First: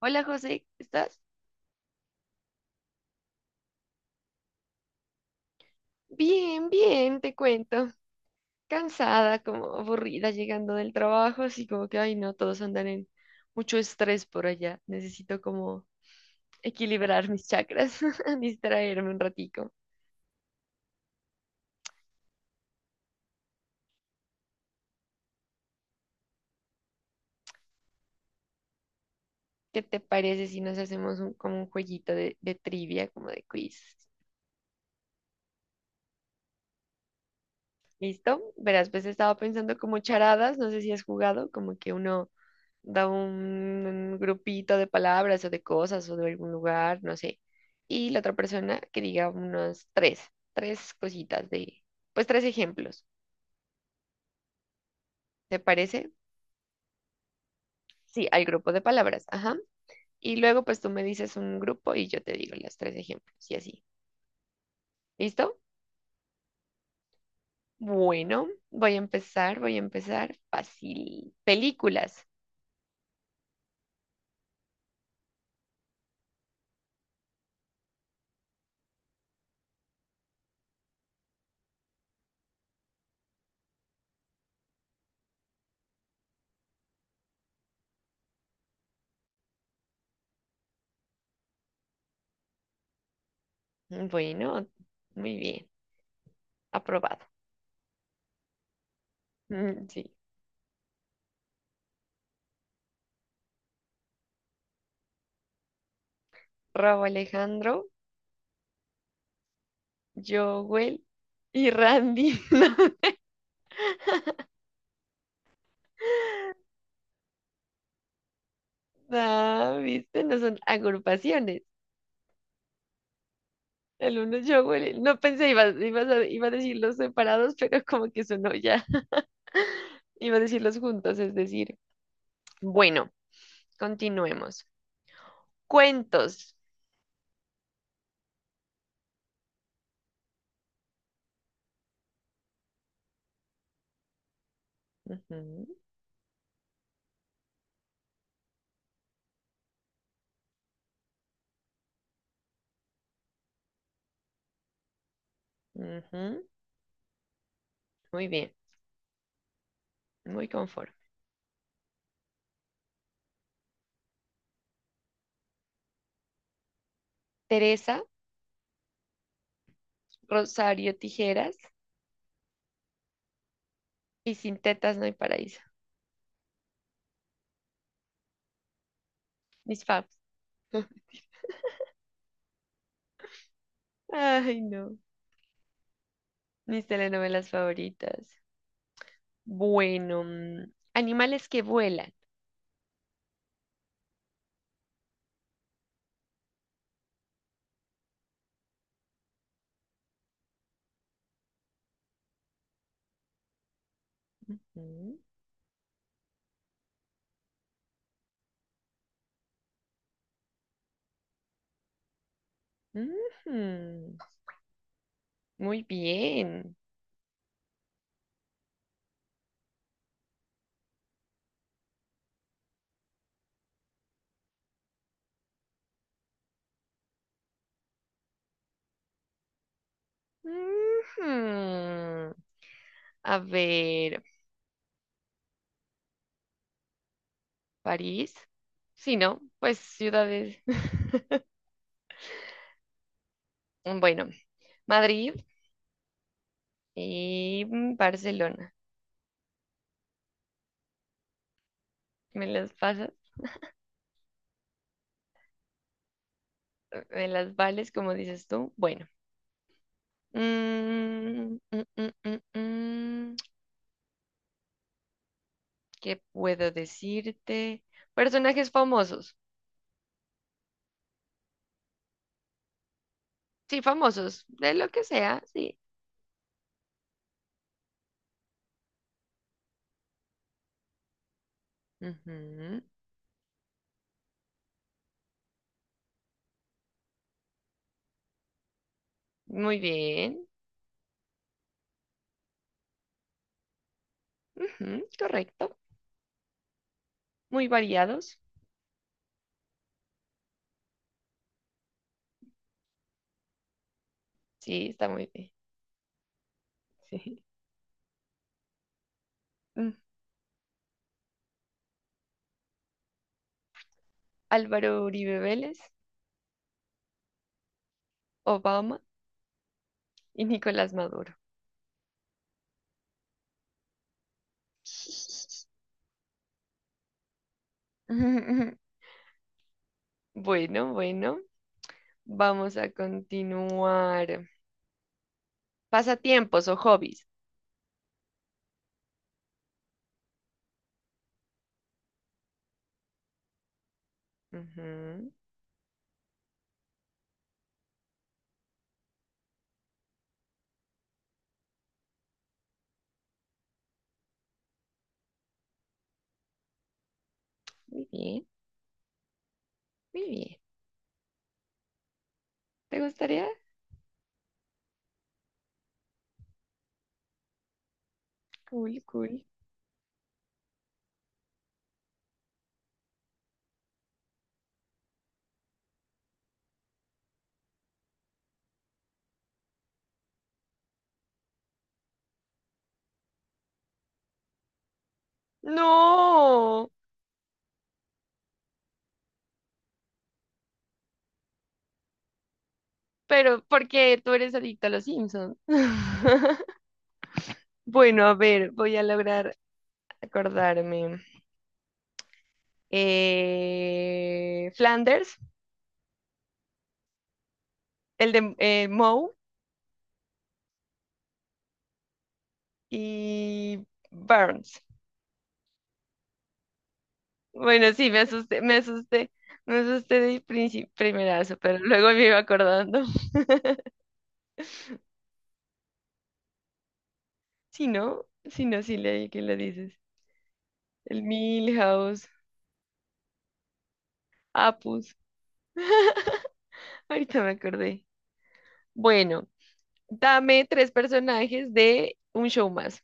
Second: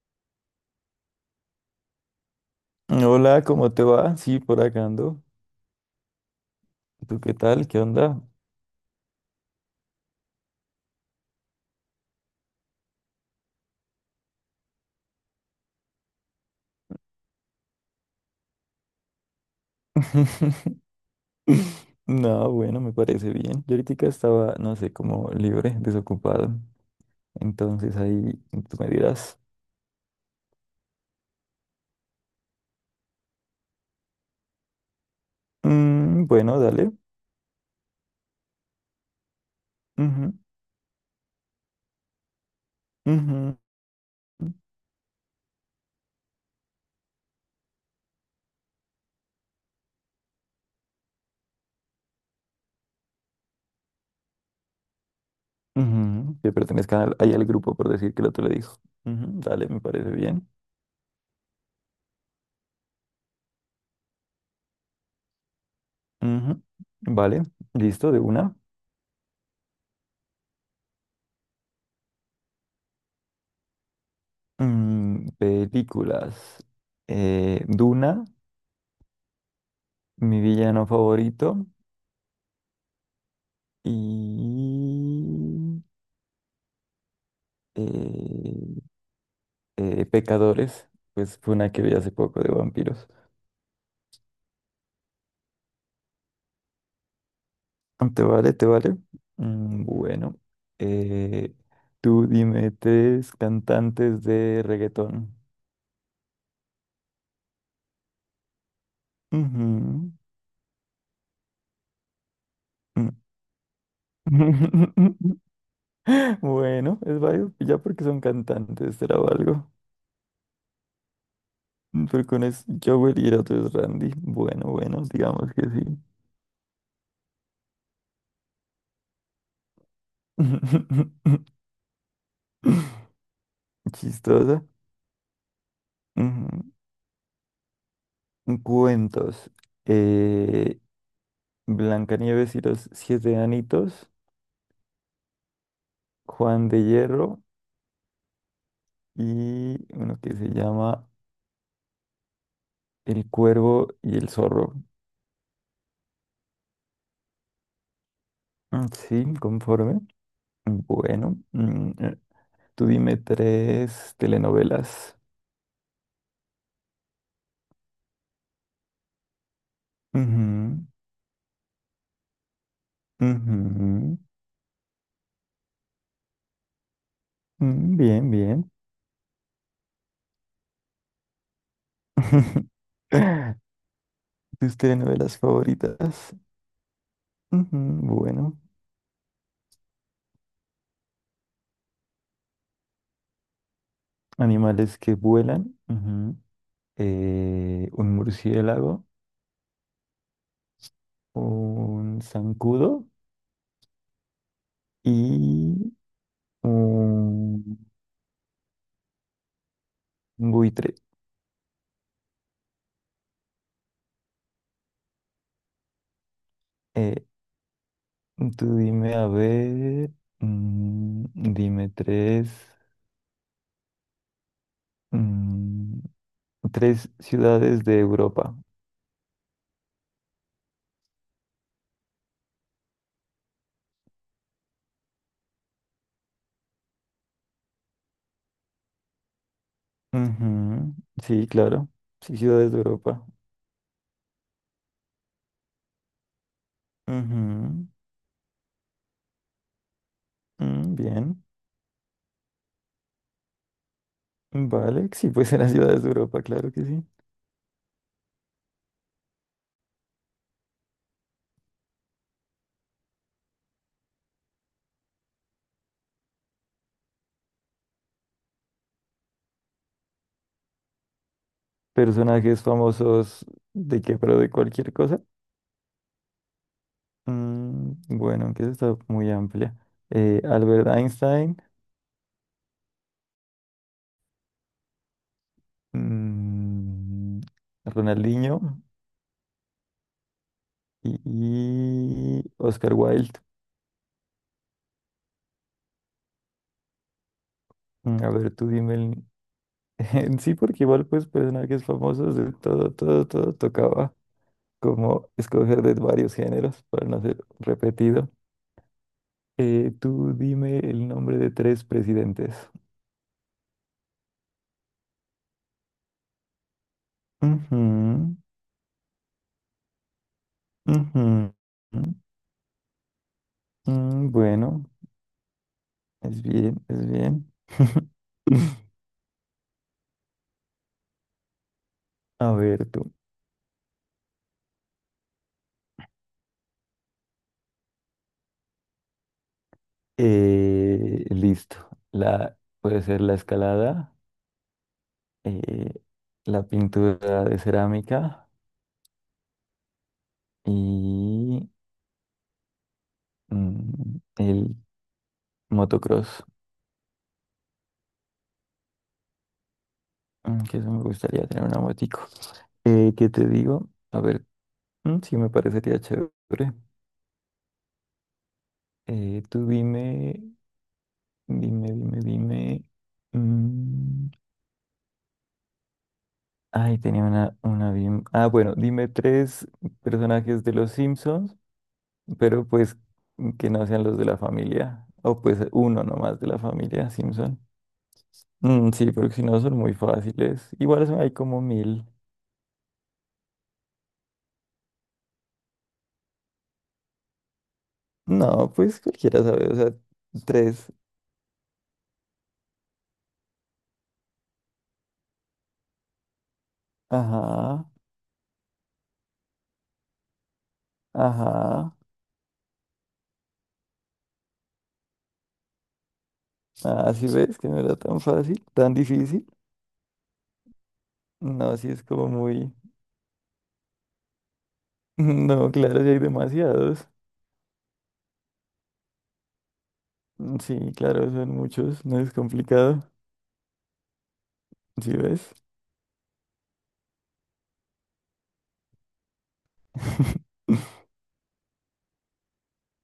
Hola José, ¿estás? Hola, ¿cómo te va? Sí, por acá ando. Bien, ¿Tú bien, qué te tal? ¿Qué cuento. onda? Cansada, como aburrida llegando del trabajo, así como que, ay no, todos andan en mucho estrés por allá. Necesito como equilibrar mis chakras, distraerme un ratico. No, bueno, me parece bien. Yo ahorita estaba, no sé, como libre, desocupado. Entonces ahí tú me dirás, ¿Qué te parece si nos hacemos un como un jueguito de trivia, como de quiz? "Mm, bueno, dale. ¿Listo? Verás, pues he estado pensando como Ujú, charadas, no sé si has jugado, como que uno da ujú, un grupito de palabras o de cosas o de algún lugar, no sé. Y la otra persona que diga unos tres cositas de, pues tres ejemplos, ¿te parece? ujú". Que ahí al grupo por decir que Sí, el al otro le grupo dijo. de palabras, "Ujú, ajá. dale, me parece Y bien. luego pues tú me dices un grupo y yo te digo los tres ejemplos y así. ¿Listo? Ujú, vale, listo, de Bueno, una. voy a empezar fácil. Películas. Mm, películas. Duna, mi villano favorito. Y eh, Pecadores, pues fue una que vi hace poco de vampiros. Bueno, muy bien, aprobado. ¿Te vale? ¿Te vale? Mm, Mm, sí, bueno, eh, tú dime tres cantantes de reggaetón. Raúl Alejandro, Ujú, Jowell y Randy. mm. Bueno, es válido, ya porque son cantantes, será algo. No, no, ¿viste? No son agrupaciones. Porque uno es Joel y el otro es Randy. El uno es Bueno, Jowell. Bueno, No pensé, digamos que iba, sí. ibas a, iba a decirlos separados, pero como que sonó ya. Iba a decirlos juntos, es decir. Bueno, Chistosa. continuemos. Cuentos. Ujú. Cuentos. Eh, Blancanieves y los siete anitos, Ujú, Juan de Hierro y uno que se llama El Cuervo y el Zorro. ujú. Muy bien, Mm, sí, conforme. muy confort. Bueno, tú dime tres telenovelas. Teresa, Ujú, Rosario Tijeras ujú, y Sin Tetas No Hay Paraíso. mm, bien, bien. Mis faves. Ay, ¿Tus no. telenovelas favoritas? Mis telenovelas Ujú, favoritas. bueno, Bueno, animales que vuelan. animales que vuelan. Ujú, un murciélago, un zancudo Mm, y un buitre. ujú, muy bien. Eh, tú dime, a ver, mm, dime tres, mm, tres ciudades de Europa. Ujú. A ver, París. Sí, ¿no? Pues ciudades. Ujú, sí, claro, sí, ciudades de Europa. Bueno, Madrid y Ujú, Barcelona. mm, bien, ¿Me las pasas? vale, sí, pues eran ciudades de Europa, claro que sí. ¿Me las vales, como dices tú? Bueno. Mm, mm. ¿Qué puedo decirte? Personajes famosos. Personajes famosos Sí, de qué, pero famosos, de de lo cualquier que cosa. sea, sí. Mm, bueno, que eso está muy amplia. Albert Einstein, Ujú. mm, Ronaldinho Muy bien. y, Oscar Wilde. Ujú, correcto. Muy Mm, a variados. ver, tú dime el... sí, porque igual pues personajes famosos de todo, todo, todo tocaba Sí, está como muy bien. escoger de varios géneros para no ser Sí. repetido. Mm, Tú dime el nombre de tres presidentes. Álvaro Uribe Vélez, Ujú, Obama y Nicolás Maduro. ujú, ujú. Mm, bueno. Es bien, es bien. Bueno, bueno, A vamos ver a tú. continuar. Pasatiempos o hobbies. Listo. La, puede ser la escalada, Ujú. eh, la pintura de cerámica y mm, el motocross. Muy bien, muy bien. Mm, que eso me gustaría tener una motico. ¿Te ¿Qué gustaría? te digo? A ver, mm, sí me parecería chévere. Cool, cool. Tú dime, dime. Mm, ay, tenía una bien. Ah, bueno, dime tres personajes de los Simpsons, pero pues que no sean los de la familia. O pues uno nomás de la No, familia Simpson. Mm, sí, porque si no son muy fáciles. Igual hay como mil. pero porque tú eres adicto a los Simpsons. Bueno, a ver, No, voy pues a cualquiera lograr sabe, o sea, tres. acordarme. Flanders, Ajá, el de Moe ajá. y Burns. Ah, ¿sí ves que no Bueno, era sí, tan me asusté, fácil, me tan asusté, difícil? me asusté de primerazo, No, pero sí es luego me como iba muy. acordando. No, claro, sí hay demasiados. Si no, si no, sí leí que lo dices. Mm, sí, El claro, son muchos, no Milhouse, es complicado. ¿Sí Apus. ves? Ahorita me acordé. Bueno, dame tres personajes de un show más.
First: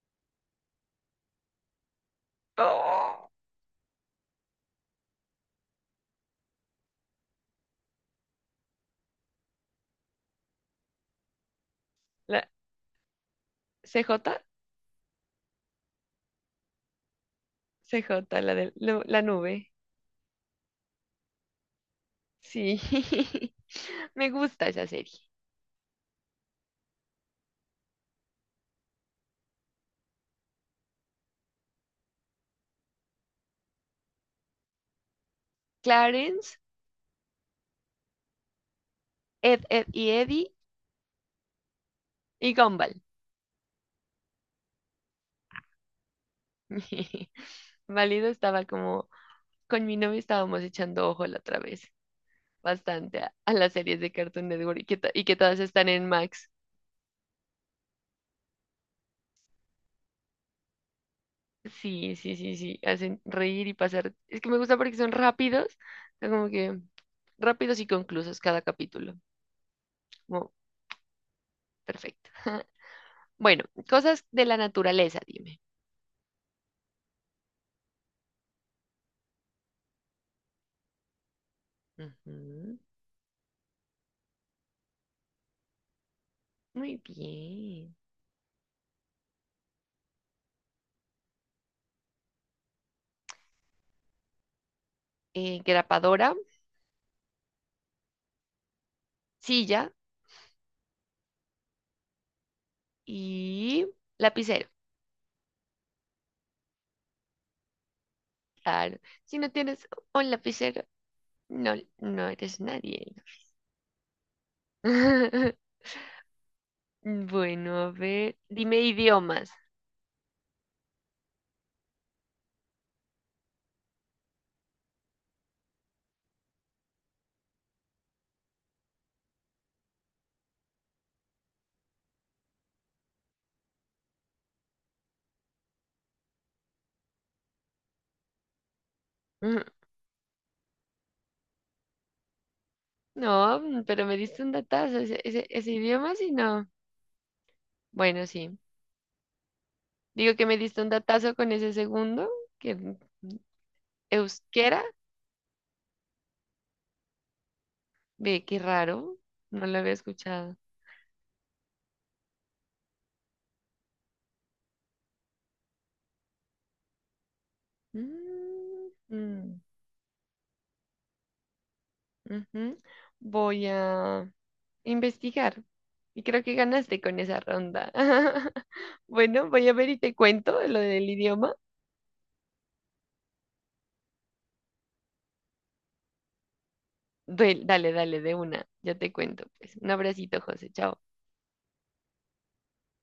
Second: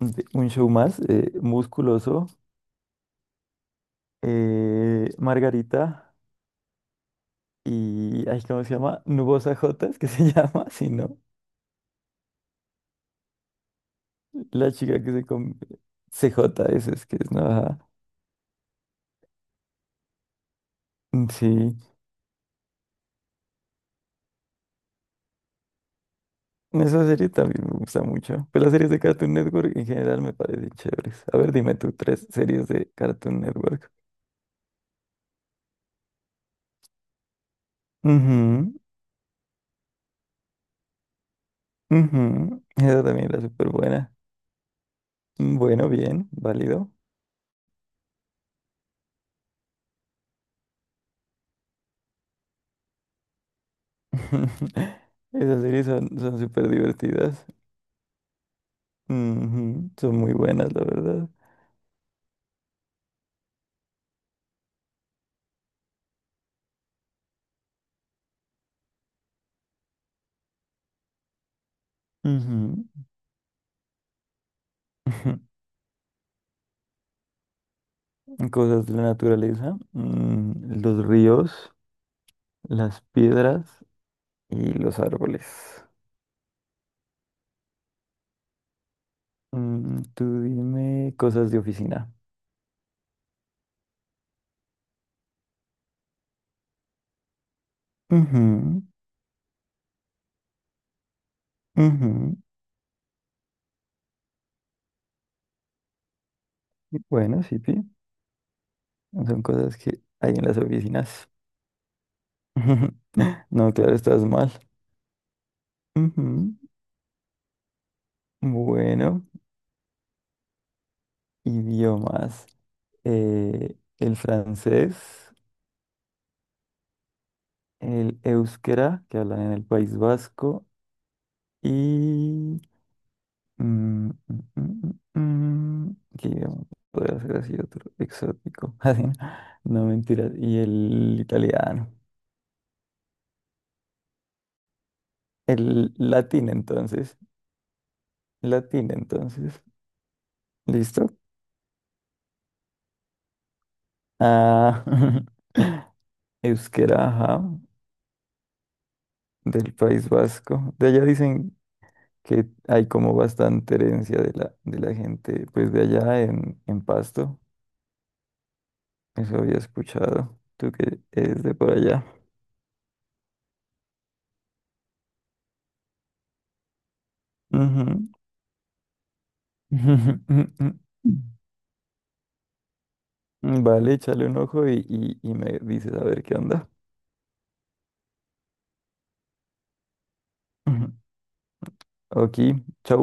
Un show más, musculoso, ¡Oh! Margarita y, ay, ¿cómo se llama? Nubosa J, es que se llama, si no, La C J, la chica que se come. CJ, eso es que es, ¿no? Ajá. C J, la de la nube. Sí, Sí, me gusta esa serie. esa serie también me gusta mucho. Pero las series de Cartoon Network en general me parecen chéveres. A ver, dime tú tres series de Cartoon Network. Clarence, Ujú, Ed, Ed y Eddie y ujú, Gumball. esa también era súper buena. Bueno, bien, válido. Válido estaba como, con mi novio estábamos echando ojo la otra vez, bastante a las series de Cartoon Network y que todas Esas series están en son, son Max. súper divertidas. Ujú, son muy buenas, la verdad. Sí, sí, sí, sí, hacen reír y pasar. Es que me gusta porque son rápidos, son como que rápidos y conclusos cada capítulo. Como, perfecto. Ujú. Bueno, cosas de la naturaleza, dime. Cosas de la naturaleza. Mm, los ríos, Ujú, las piedras y los árboles. muy bien. Mm, tú dime cosas de oficina. Eh, grapadora, silla Ujú, ujú. y lapicero. Bueno, sí, pi, Claro, si son no cosas tienes que un hay en las lapicero, oficinas. no, no eres nadie. No, claro, estás mal. Ujú. Bueno, a ver, dime Bueno, idiomas. idiomas. El francés, el euskera, que hablan en el País Vasco, y... mm, mm, mm, mm, ¿qué idioma podría ser así otro exótico? Así, Mm, no mentiras. Y el italiano. no, pero me diste un datazo, ese El idioma sí latín, no. entonces. Bueno, sí. Latín, entonces. Digo que me diste un ¿Listo? datazo con ese segundo, que euskera, Ah, euskera, ajá, ve, qué raro, no del lo había País escuchado. Vasco. De allá dicen que hay como bastante herencia de la gente, pues de allá en Pasto. Mm, Eso había mm, escuchado. Tú que es de por allá. ujú. Voy a... investigar. Y creo que ganaste con esa Ujú. ronda. Bueno, voy a ver y te cuento lo del idioma. Vale, échale un ojo y me dices a ver qué onda. Dale, dale, de una. Ya te cuento. Pues un abracito, José. Ujú. Chao. Ok, chau.